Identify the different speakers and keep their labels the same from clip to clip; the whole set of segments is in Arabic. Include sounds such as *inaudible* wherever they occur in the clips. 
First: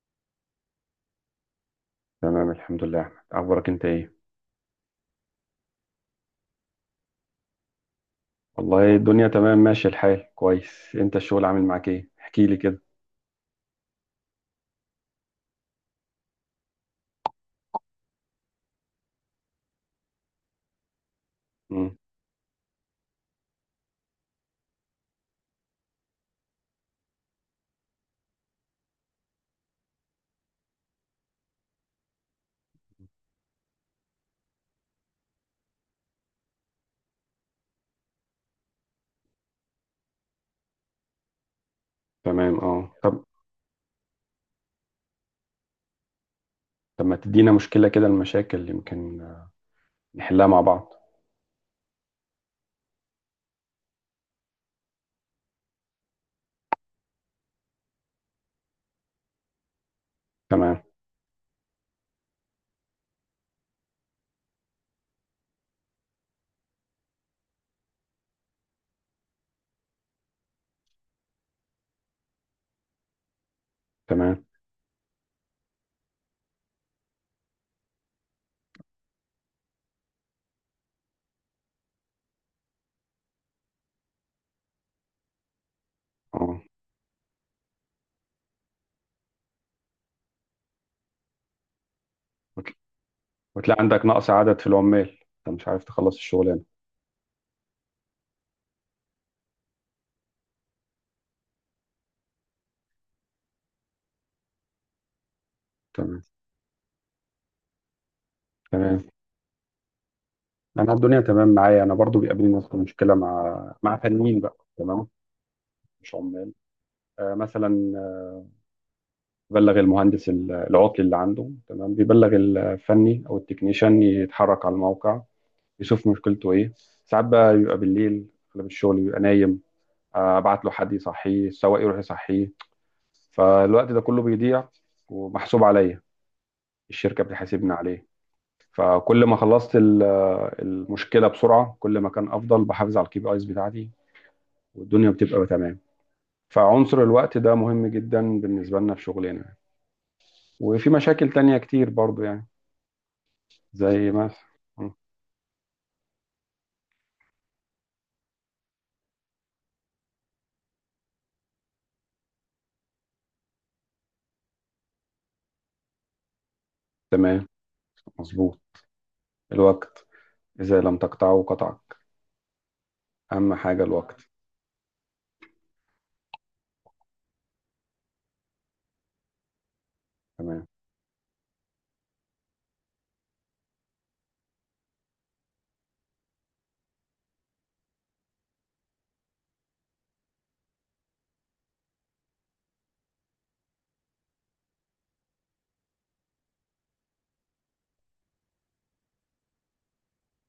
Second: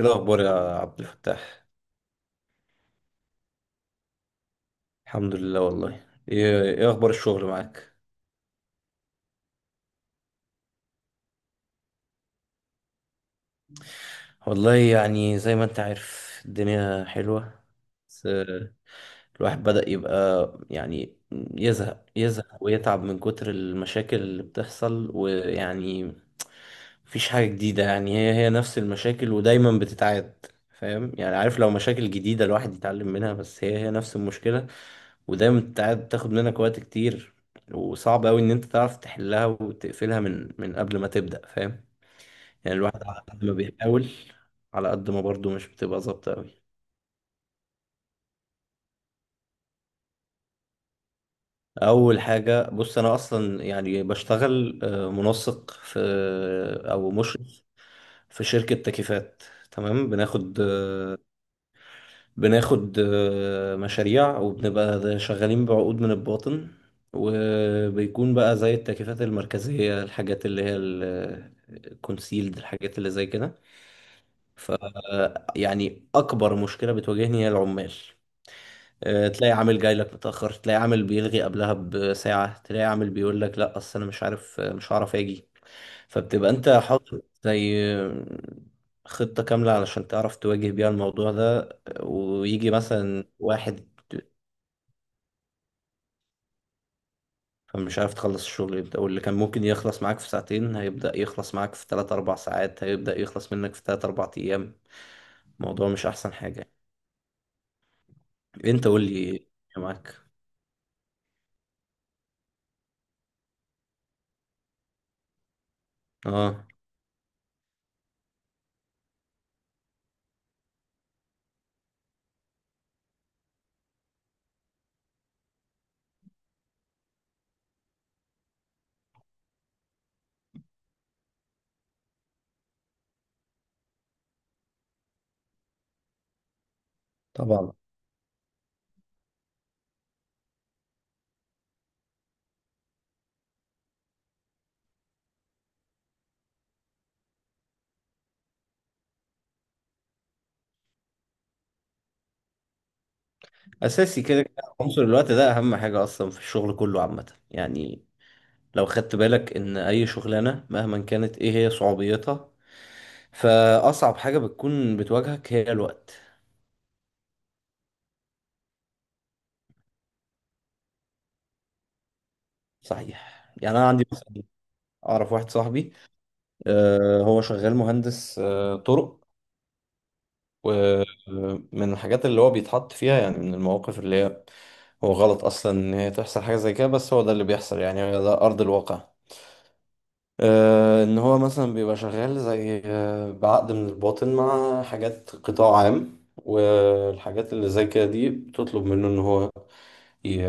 Speaker 1: ايه الاخبار يا عبد الفتاح؟
Speaker 2: تمام، الحمد لله يا احمد. اخبارك انت ايه؟
Speaker 1: الحمد لله. والله ايه اخبار الشغل معاك؟
Speaker 2: والله الدنيا تمام، ماشي الحال كويس. انت الشغل عامل معاك ايه؟ احكي لي كده.
Speaker 1: والله يعني زي ما انت عارف الدنيا حلوة. بس الواحد بدأ يبقى يعني
Speaker 2: امم.
Speaker 1: يزهق يزهق ويتعب من كتر المشاكل اللي بتحصل ويعني مفيش حاجة جديدة. يعني هي هي نفس المشاكل ودايما بتتعاد. فاهم يعني؟ عارف لو مشاكل جديدة الواحد يتعلم منها، بس هي هي نفس المشكلة ودايما بتتعاد، بتاخد منك وقت كتير. وصعب أوي إن أنت تعرف تحلها وتقفلها من قبل ما تبدأ. فاهم؟
Speaker 2: تمام،
Speaker 1: يعني
Speaker 2: اه،
Speaker 1: الواحد على
Speaker 2: طب.
Speaker 1: قد ما بيحاول، على قد ما برضه مش بتبقى ظابطة أوي.
Speaker 2: طب ما تدينا مشكله كده، المشاكل يمكن نحلها مع بعض.
Speaker 1: اول حاجه، بص، انا اصلا يعني بشتغل منسق في، او مشرف في شركه تكييفات. تمام. بناخد
Speaker 2: تمام.
Speaker 1: بناخد مشاريع وبنبقى شغالين بعقود من الباطن. وبيكون بقى زي التكييفات المركزيه، الحاجات اللي هي الكونسيلد، الحاجات اللي زي كده.
Speaker 2: تمام،
Speaker 1: فيعني اكبر مشكله بتواجهني هي العمال. تلاقي عامل جاي لك متأخر، تلاقي عامل بيلغي قبلها بساعة، تلاقي عامل بيقول لك لا اصل انا مش عارف، مش هعرف اجي. فبتبقى
Speaker 2: اه،
Speaker 1: انت حاطط زي خطة كاملة علشان تعرف تواجه بيها الموضوع ده. ويجي
Speaker 2: وت-
Speaker 1: مثلا
Speaker 2: وتلاقي
Speaker 1: واحد
Speaker 2: عندك نقص عدد في العمال، انت مش عارف تخلص الشغلانه.
Speaker 1: فمش عارف تخلص الشغل، يبدأ واللي كان ممكن يخلص معاك في ساعتين هيبدأ يخلص معاك في 3 4 ساعات، هيبدأ يخلص منك في 3 4 ايام. الموضوع مش
Speaker 2: تمام.
Speaker 1: احسن حاجة. انت قول
Speaker 2: تمام،
Speaker 1: لي إيه معاك؟
Speaker 2: انا الدنيا تمام معايا. انا برضو بيقابلني نفس المشكله مع فنيين بقى، تمام، مش عمال.
Speaker 1: اه،
Speaker 2: مثلا بلغ المهندس العطل اللي عنده، تمام، بيبلغ الفني او التكنيشن، يتحرك على الموقع يشوف مشكلته ايه. ساعات بقى بيبقى بالليل، اغلب الشغل بيبقى نايم، ابعت له حد يصحيه، السواق يروح يصحيه. فالوقت ده كله بيضيع ومحسوب عليا، الشركة بتحاسبني
Speaker 1: طبعا.
Speaker 2: عليه. فكل ما خلصت المشكلة بسرعة كل ما كان افضل، بحافظ على KPIs بتاعتي والدنيا بتبقى تمام. فعنصر الوقت ده مهم جدا بالنسبة لنا في شغلنا. وفي مشاكل تانية كتير برضو يعني، زي
Speaker 1: اساسي كده
Speaker 2: مثلا.
Speaker 1: كده.
Speaker 2: مم.
Speaker 1: عنصر الوقت ده اهم حاجه اصلا في الشغل كله عامه، يعني. لو خدت بالك ان اي شغلانه مهما كانت ايه هي صعوبيتها، فاصعب حاجه بتكون بتواجهك هي الوقت.
Speaker 2: تمام، مظبوط. الوقت إذا لم تقطعه قطعك.
Speaker 1: صحيح.
Speaker 2: أهم
Speaker 1: يعني
Speaker 2: حاجة
Speaker 1: انا عندي
Speaker 2: الوقت.
Speaker 1: مثلا اعرف واحد صاحبي، هو شغال مهندس، طرق.
Speaker 2: تمام.
Speaker 1: ومن الحاجات اللي هو بيتحط فيها، يعني من المواقف اللي هي هو غلط اصلا ان هي تحصل حاجه زي كده، بس هو ده اللي بيحصل يعني، ده ارض الواقع. ان هو مثلا بيبقى شغال زي بعقد من الباطن مع حاجات قطاع عام، والحاجات اللي زي كده دي بتطلب منه ان هو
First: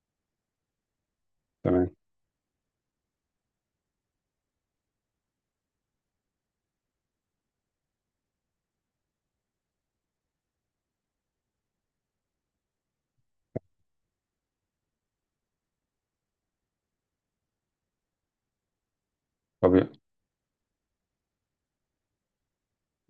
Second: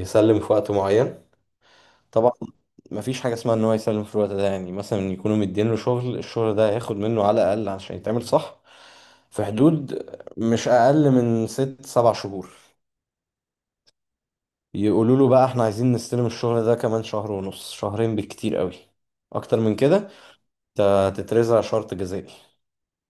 Speaker 1: يسلم في وقت معين.
Speaker 2: تمام.
Speaker 1: طبعا. مفيش حاجة اسمها ان هو يسلم في الوقت ده. يعني مثلا يكونوا مدين له شغل، الشغل ده هياخد منه على الاقل عشان يتعمل صح، في حدود مش اقل من ست سبع شهور. يقولوا له بقى احنا عايزين نستلم الشغل ده كمان شهر ونص، شهرين بالكتير قوي. اكتر من
Speaker 2: طبيعي.
Speaker 1: كده انت هتترزع شرط جزائي.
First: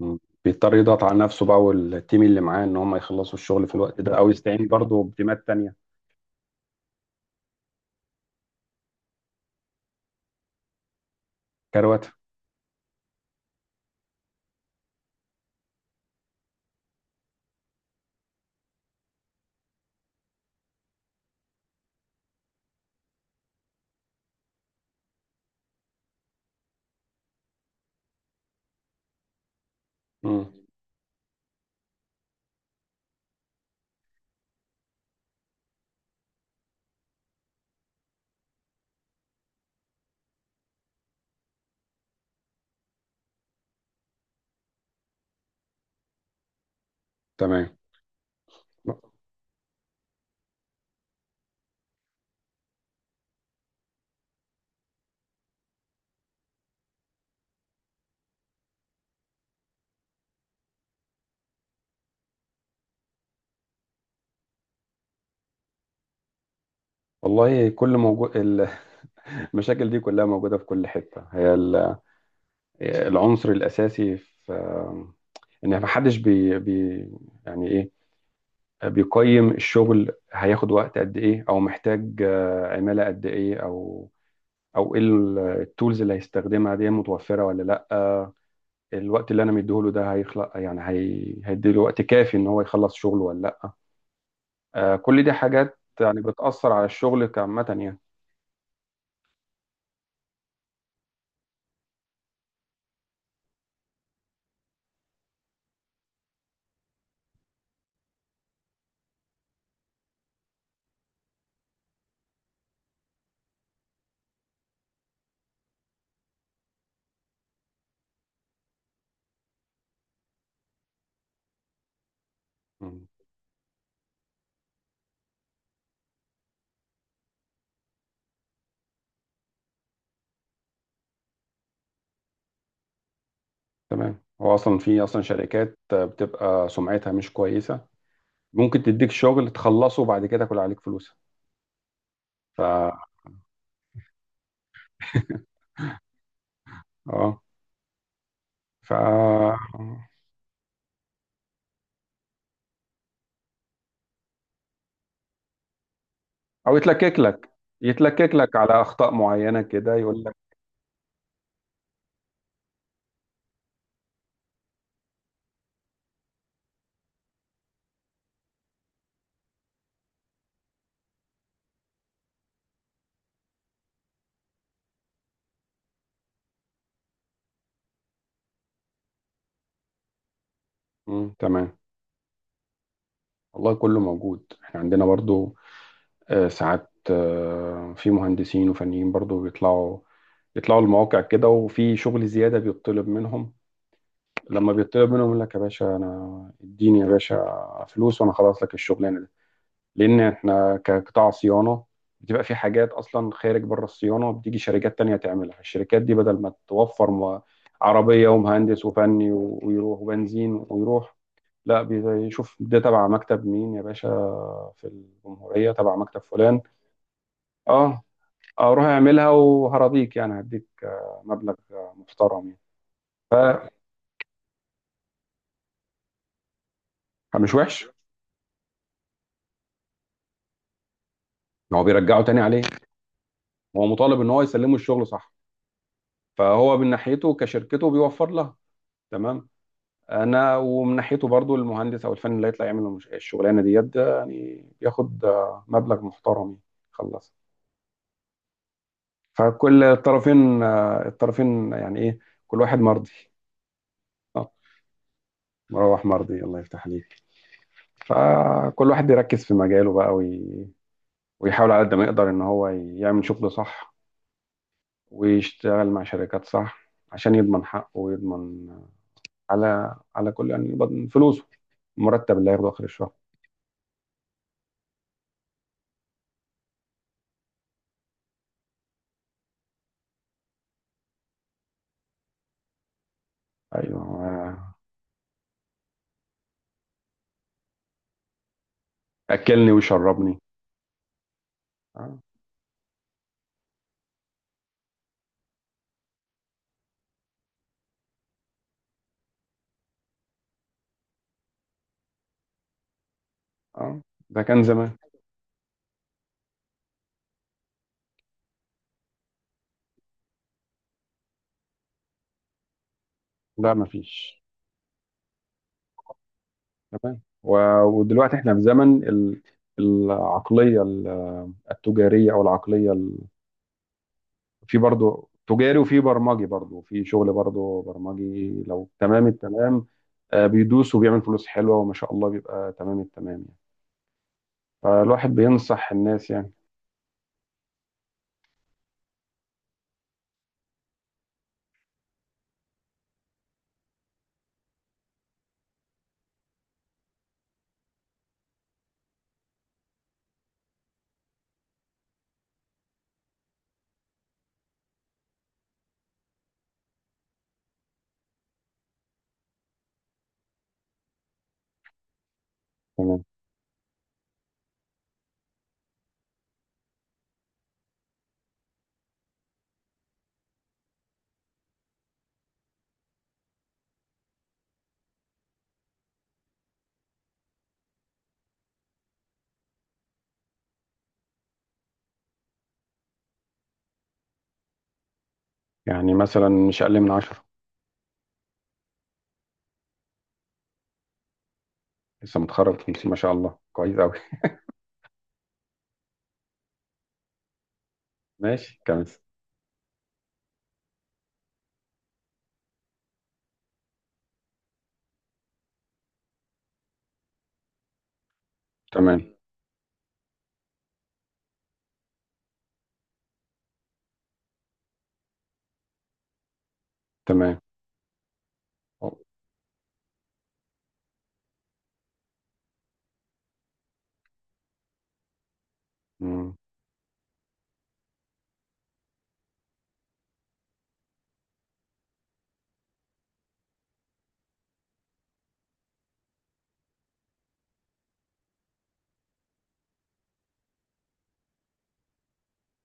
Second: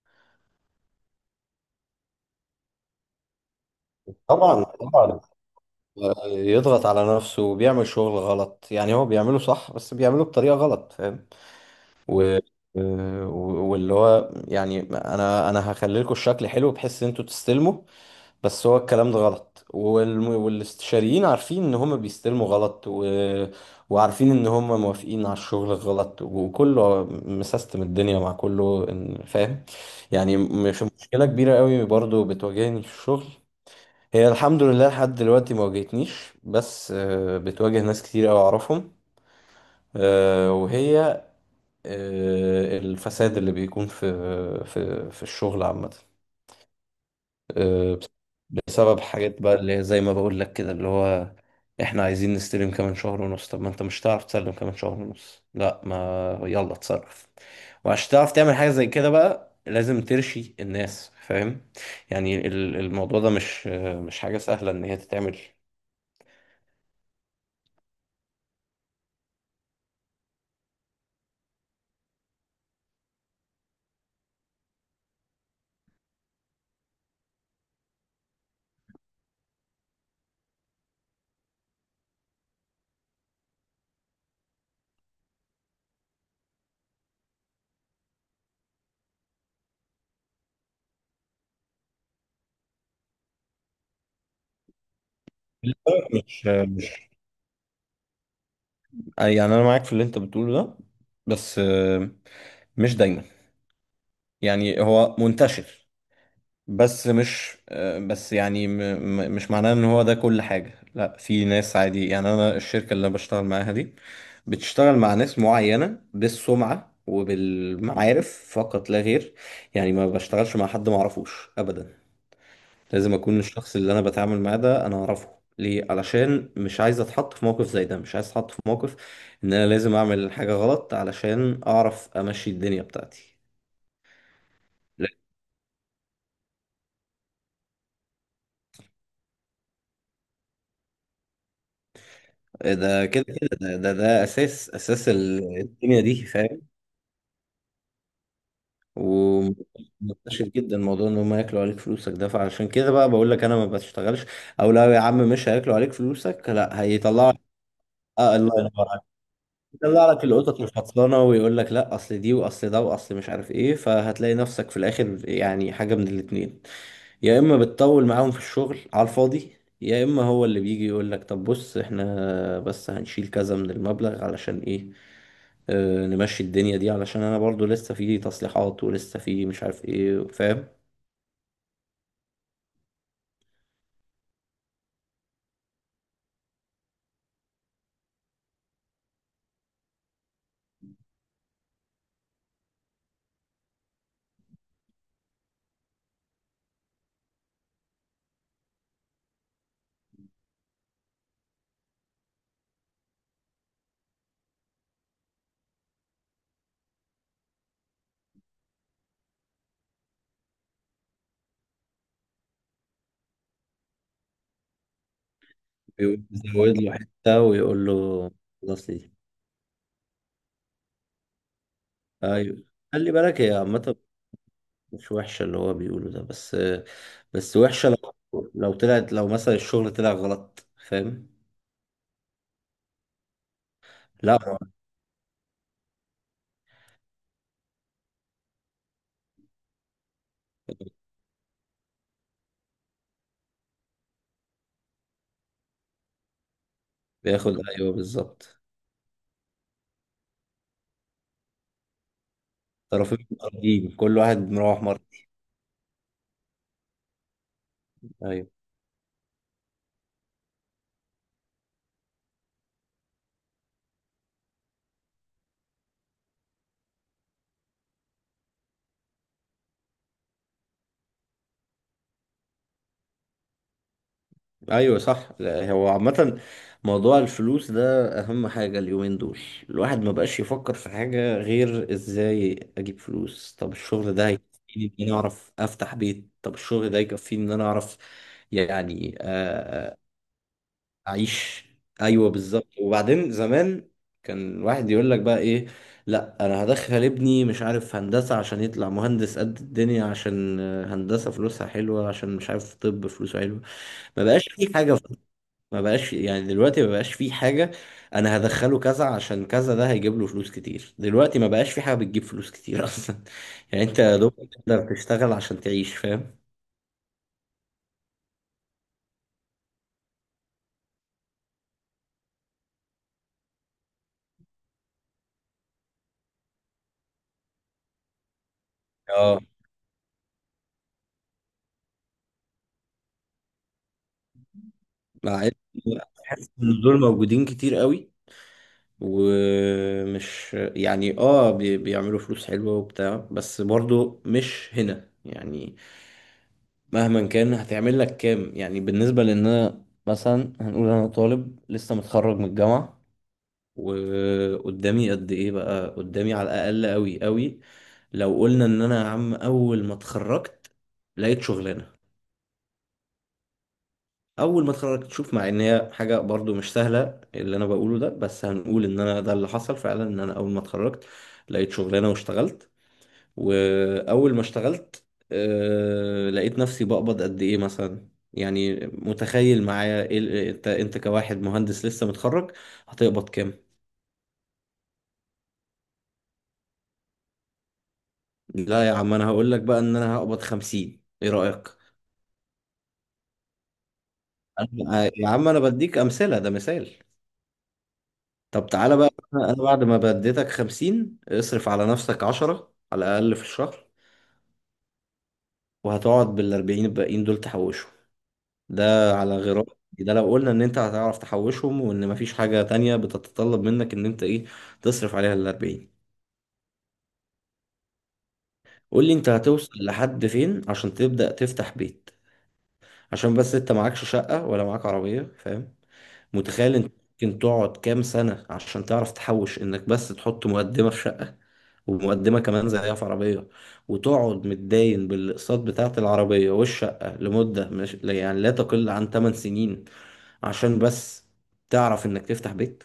Speaker 2: مم. بيضطر يضغط على نفسه بقى، والتيم اللي معاه إن هم يخلصوا الشغل في الوقت ده، أو
Speaker 1: طبعا
Speaker 2: يستعين برضه
Speaker 1: طبعا.
Speaker 2: بتيمات تانية
Speaker 1: يضغط على نفسه وبيعمل شغل غلط. يعني هو بيعمله صح، بس بيعمله بطريقة غلط. فاهم؟
Speaker 2: كرواتة.
Speaker 1: و... واللي هو يعني انا هخلي لكم الشكل حلو بحيث ان انتوا تستلموا. بس هو الكلام ده غلط. والاستشاريين عارفين ان هم بيستلموا غلط، وعارفين ان هم موافقين على الشغل غلط، وكله مسيستم الدنيا مع كله فاهم؟ يعني
Speaker 2: مم.
Speaker 1: مش مشكلة كبيرة قوي برضو بتواجهني في الشغل، هي الحمد لله لحد دلوقتي ما واجهتنيش، بس بتواجه ناس كتير قوي اعرفهم. وهي الفساد اللي بيكون في في الشغل عامة،
Speaker 2: تمام.
Speaker 1: بسبب حاجات بقى اللي هي زي ما بقول لك كده، اللي هو احنا عايزين نستلم كمان شهر ونص. طب ما انت مش هتعرف تسلم كمان شهر ونص، لا ما يلا اتصرف. وعشان تعرف تعمل حاجة زي كده بقى لازم ترشي الناس. فاهم؟ يعني الموضوع ده مش مش حاجة سهلة ان هي تتعمل.
Speaker 2: والله كل موجود *laughs* المشاكل دي كلها موجودة في كل حتة. هي العنصر الأساسي في إن محدش بي... بي يعني إيه، بيقيم الشغل هياخد وقت قد ايه، او محتاج عمالة قد ايه، او ايه، التولز اللي هيستخدمها دي متوفرة ولا لا، الوقت اللي انا مديهوله ده هيخلق يعني هيديله وقت كافي ان هو يخلص شغله ولا لا. كل دي حاجات يعني
Speaker 1: مش
Speaker 2: بتأثر على الشغل كعامة يعني.
Speaker 1: أي يعني انا معاك في اللي انت بتقوله ده. بس مش دايما. يعني هو منتشر، بس مش بس يعني مش معناه ان هو ده كل حاجة. لا في ناس عادي. يعني انا الشركة اللي انا بشتغل معاها دي بتشتغل مع ناس معينة، بالسمعة وبالمعارف، فقط لا غير. يعني ما بشتغلش مع حد ما اعرفوش ابدا.
Speaker 2: مم.
Speaker 1: لازم اكون الشخص اللي انا بتعامل معاه ده انا اعرفه. ليه؟ علشان مش عايز اتحط في موقف زي ده. مش عايز اتحط في موقف ان انا لازم اعمل حاجة غلط علشان اعرف امشي الدنيا بتاعتي.
Speaker 2: تمام. هو اصلا في
Speaker 1: لا،
Speaker 2: اصلا شركات بتبقى سمعتها مش كويسة، ممكن تديك شغل تخلصه وبعد كده كل عليك فلوسها. ف
Speaker 1: ده
Speaker 2: *laughs*
Speaker 1: كده كده، ده ده, ده اساس اساس الدنيا دي. فاهم؟
Speaker 2: اه. ف
Speaker 1: ومنتشر جدا موضوع ان هم ياكلوا عليك فلوسك ده، فعشان كده بقى بقول لك انا ما بشتغلش. او لو يا عم مش هياكلوا عليك فلوسك،
Speaker 2: او
Speaker 1: لا
Speaker 2: يتلكك
Speaker 1: هيطلعوا،
Speaker 2: لك يتلكك
Speaker 1: آه الله
Speaker 2: لك على
Speaker 1: ينور،
Speaker 2: اخطاء معينه كده،
Speaker 1: يطلع لك
Speaker 2: يقول لك.
Speaker 1: القطط مش خلصانه ويقول لك لا اصل دي، واصل ده، واصل مش عارف ايه. فهتلاقي نفسك في الاخر يعني حاجه من الاتنين: يا اما بتطول معاهم في الشغل على الفاضي، يا اما هو اللي بيجي يقول لك طب بص احنا بس هنشيل كذا من المبلغ علشان ايه، اه نمشي الدنيا دي، علشان انا برضو لسه في تصليحات ولسه في مش عارف ايه. فاهم؟
Speaker 2: مم. تمام. والله كله موجود احنا عندنا برضو. ساعات في مهندسين وفنيين برضو بيطلعوا، يطلعوا المواقع كده، وفي شغل زياده بيطلب منهم. لما بيطلب منهم يقول لك يا باشا، انا اديني يا باشا فلوس وانا خلاص لك الشغلانه. لان احنا كقطاع صيانه بتبقى في حاجات اصلا خارج بره الصيانه، بتيجي شركات تانية تعملها. الشركات دي بدل ما توفر عربيه ومهندس وفني ويروح وبنزين ويروح، لا، بيشوف ده تبع مكتب مين يا باشا، في الجمهوريه تبع مكتب فلان.
Speaker 1: يزود له حته ويقول له
Speaker 2: اه،
Speaker 1: خلاص
Speaker 2: اروح
Speaker 1: دي.
Speaker 2: اعملها وهرضيك يعني، هديك مبلغ محترم
Speaker 1: ايوه. خلي بالك هي عامه مش وحشة اللي هو بيقوله ده، بس
Speaker 2: يعني، مش
Speaker 1: بس
Speaker 2: وحش.
Speaker 1: وحشة لو لو طلعت، لو مثلا الشغل طلع غلط. فاهم؟
Speaker 2: هو بيرجعه تاني عليه، هو مطالب ان
Speaker 1: لا،
Speaker 2: هو
Speaker 1: هو
Speaker 2: يسلمه الشغل صح. فهو من ناحيته كشركته بيوفر لها. تمام. انا ومن ناحيته برضو المهندس او الفني اللي هيطلع يعمل الشغلانه ديت ده يعني، بياخد مبلغ محترم يعني، خلص.
Speaker 1: بياخد. ايوه، بالظبط.
Speaker 2: فكل الطرفين يعني ايه، كل واحد مرضي.
Speaker 1: طرفين مقابلين، كل واحد
Speaker 2: آه،
Speaker 1: مروح مرة.
Speaker 2: مروح مرضي. الله يفتح عليك.
Speaker 1: ايوه.
Speaker 2: فكل واحد بيركز في مجاله بقى، ويحاول على قد ما يقدر ان هو يعمل شغل صح، ويشتغل مع شركات صح عشان يضمن حقه ويضمن على كل يعني، يضمن فلوسه، المرتب اللي هياخده اخر الشهر.
Speaker 1: ايوه، صح. لا، هو عامة موضوع الفلوس ده اهم حاجة اليومين دول. الواحد ما بقاش يفكر في حاجة غير ازاي اجيب فلوس. طب
Speaker 2: ايوه.
Speaker 1: الشغل ده
Speaker 2: آه،
Speaker 1: هيكفيني ان انا اعرف افتح بيت؟ طب الشغل ده يكفيني ان انا اعرف، يعني،
Speaker 2: اكلني وشربني.
Speaker 1: اعيش؟
Speaker 2: اه.
Speaker 1: ايوه بالظبط. وبعدين زمان كان الواحد يقول لك بقى ايه؟ لا انا هدخل ابني مش عارف هندسه عشان يطلع مهندس قد الدنيا، عشان هندسه فلوسها حلوه، عشان مش عارف. طب فلوسه حلوه؟
Speaker 2: اه.
Speaker 1: ما
Speaker 2: ده
Speaker 1: بقاش
Speaker 2: كان
Speaker 1: في
Speaker 2: زمان.
Speaker 1: حاجه. ما بقاش، يعني دلوقتي ما بقاش في حاجه انا هدخله كذا عشان كذا ده هيجيب له فلوس كتير. دلوقتي ما بقاش في حاجه بتجيب فلوس كتير *laughs* اصلا.
Speaker 2: لا
Speaker 1: يعني انت يا دوب
Speaker 2: مفيش.
Speaker 1: تقدر تشتغل عشان تعيش. فاهم؟
Speaker 2: تمام، ودلوقتي احنا في زمن العقلية التجارية، او العقلية في برضو تجاري، وفي برمجي برضو، في شغل برضو برمجي لو تمام
Speaker 1: اه،
Speaker 2: التمام، بيدوس وبيعمل فلوس حلوة وما شاء الله بيبقى تمام التمام يعني. فالواحد
Speaker 1: مع ان
Speaker 2: بينصح الناس
Speaker 1: بحس
Speaker 2: يعني.
Speaker 1: ان دول موجودين كتير قوي ومش يعني اه بيعملوا فلوس حلوة وبتاع، بس برضو مش هنا يعني، مهما كان هتعمل لك كام؟ يعني بالنسبة لان انا مثلا هنقول انا طالب لسه متخرج من الجامعة وقدامي قد ايه بقى قدامي، على الاقل قوي قوي. لو قلنا ان انا يا عم اول ما اتخرجت لقيت شغلانة،
Speaker 2: تمام.
Speaker 1: اول ما اتخرجت، شوف، مع ان هي حاجه برضو مش سهله اللي انا بقوله ده، بس هنقول ان انا ده اللي حصل فعلا، ان انا اول ما اتخرجت لقيت شغلانه واشتغلت. واول ما اشتغلت لقيت نفسي بقبض قد ايه مثلا؟ يعني متخيل معايا إيه انت انت كواحد مهندس لسه متخرج هتقبض كام؟
Speaker 2: يعني مثلا مش اقل من عشرة.
Speaker 1: لا يا عم، انا هقول لك بقى ان انا هقبض 50. ايه رايك؟
Speaker 2: لسه متخرج 50، ما شاء الله كويس قوي.
Speaker 1: أنا- يا عم انا بديك امثله، ده مثال. طب
Speaker 2: ماشي
Speaker 1: تعالى بقى،
Speaker 2: كويس.
Speaker 1: انا بعد ما بديتك 50 اصرف على نفسك 10 على الأقل في الشهر، وهتقعد بالأربعين الباقيين دول تحوشهم. ده
Speaker 2: تمام.
Speaker 1: على غرار، ده لو قلنا إن أنت هتعرف تحوشهم، وإن مفيش حاجة تانية بتتطلب منك إن أنت إيه، تصرف عليها الأربعين.
Speaker 2: تمام.
Speaker 1: قول لي أنت هتوصل لحد فين عشان تبدأ تفتح بيت؟ عشان بس أنت معكش شقة ولا معاك عربية. فاهم؟
Speaker 2: مم.
Speaker 1: متخيل انت ممكن تقعد كام سنة عشان تعرف تحوش انك بس تحط مقدمة في شقة ومقدمة كمان زيها في عربية، وتقعد متداين بالأقساط بتاعة العربية والشقة لمدة مش يعني لا تقل عن 8 سنين عشان بس تعرف انك تفتح بيت؟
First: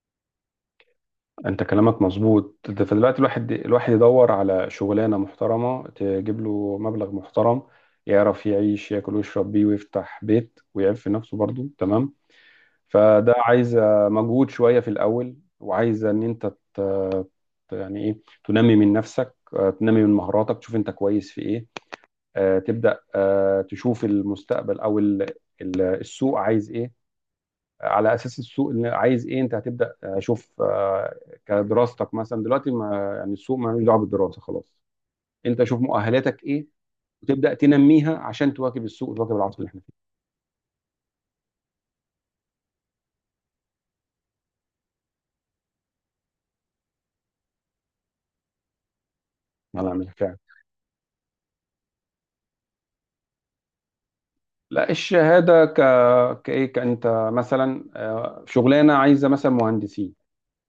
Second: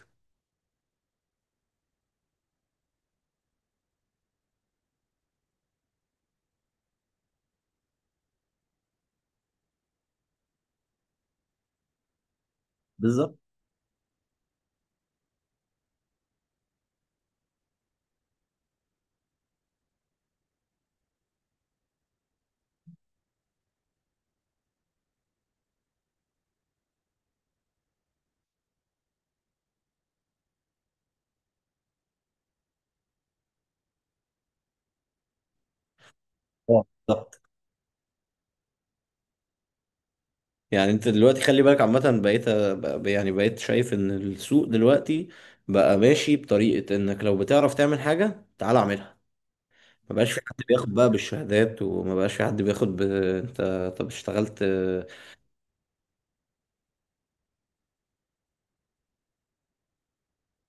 Speaker 2: انت كلامك مظبوط ده. فدلوقتي الواحد، الواحد يدور على شغلانه محترمه تجيب له مبلغ محترم، يعرف يعيش، ياكل ويشرب بيه ويفتح بيت ويعيب في نفسه برضه، تمام. فده
Speaker 1: بالظبط.
Speaker 2: عايز مجهود شويه في الاول، وعايز ان انت ت- يعني ايه، تنمي من نفسك، تنمي من مهاراتك، تشوف انت كويس في ايه، تبدا تشوف المستقبل او السوق عايز ايه. على اساس السوق اللي عايز ايه انت هتبدا شوف، كدراستك مثلا دلوقتي ما يعني، السوق ما لوش دعوه بالدراسه خلاص. انت شوف مؤهلاتك ايه
Speaker 1: اه بالظبط.
Speaker 2: وتبدا تنميها عشان تواكب السوق وتواكب العصر اللي احنا فيه.
Speaker 1: يعني انت دلوقتي خلي بالك عامة بقيت يعني بقيت شايف ان السوق دلوقتي بقى ماشي بطريقة انك لو بتعرف تعمل حاجة تعال اعملها.
Speaker 2: الله يعمل
Speaker 1: ما بقاش
Speaker 2: فعلا.
Speaker 1: في حد بياخد بقى بالشهادات، وما بقاش في حد بياخد انت، طب اشتغلت؟
Speaker 2: لا الشهاده كايه كانت. مثلا شغلانه عايزه مثلا مهندسين،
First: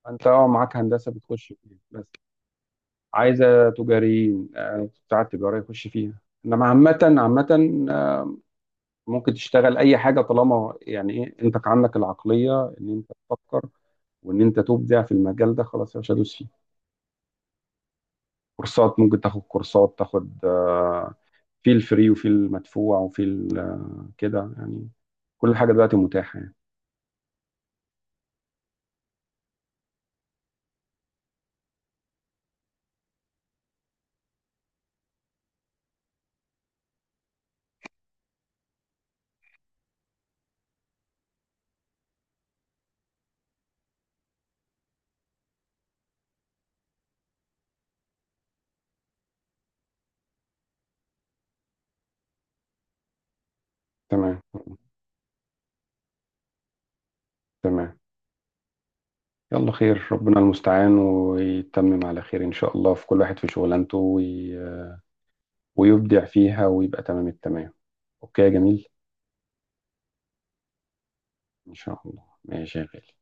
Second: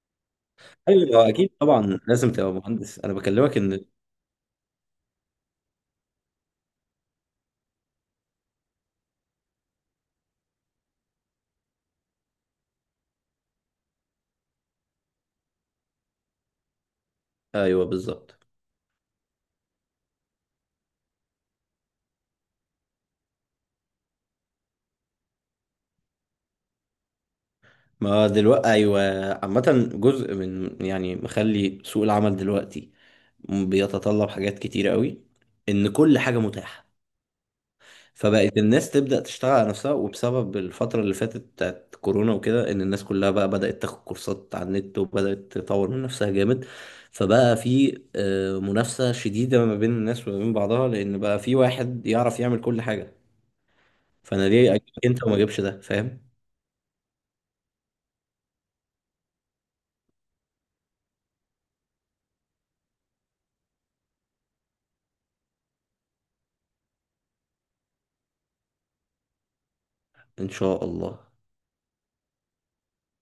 Speaker 2: انت اه معاك هندسه
Speaker 1: ايوه
Speaker 2: بتخش
Speaker 1: اكيد
Speaker 2: فيها
Speaker 1: طبعا
Speaker 2: بس.
Speaker 1: لازم تبقى مهندس، انا بكلمك
Speaker 2: عايزه
Speaker 1: ان،
Speaker 2: تجاريين، بتاع التجاره يخش فيها. انما عامه عامه، ممكن تشتغل اي حاجه طالما يعني ايه، انت عندك العقليه ان انت تفكر وان انت تبدع في المجال ده، خلاص يا باشا دوس فيه.
Speaker 1: ايوه بالظبط.
Speaker 2: كورسات، ممكن تاخد كورسات، تاخد في الفري وفي المدفوع وفي كده يعني. كل حاجه دلوقتي متاحه يعني.
Speaker 1: ما دلوقتي ايوه، عامة جزء من، يعني، مخلي سوق العمل دلوقتي بيتطلب حاجات كتيرة قوي ان كل حاجة متاحة. فبقت الناس تبدأ تشتغل على نفسها، وبسبب الفترة اللي فاتت بتاعت كورونا وكده، إن الناس كلها بقى بدأت تاخد كورسات على النت وبدأت تطور من نفسها جامد. فبقى في منافسة شديدة ما بين الناس وما بين بعضها، لأن بقى في واحد يعرف يعمل كل حاجة.
Speaker 2: تمام.
Speaker 1: فأنا ليه أجيبك أنت وما أجيبش ده؟ فاهم؟
Speaker 2: تمام. يلا خير، ربنا المستعان ويتمم على خير ان شاء الله. في كل واحد في شغلانته ويبدع فيها ويبقى تمام التمام. اوكي يا جميل.
Speaker 1: إن شاء الله.
Speaker 2: ان شاء الله ماشي يا غالي.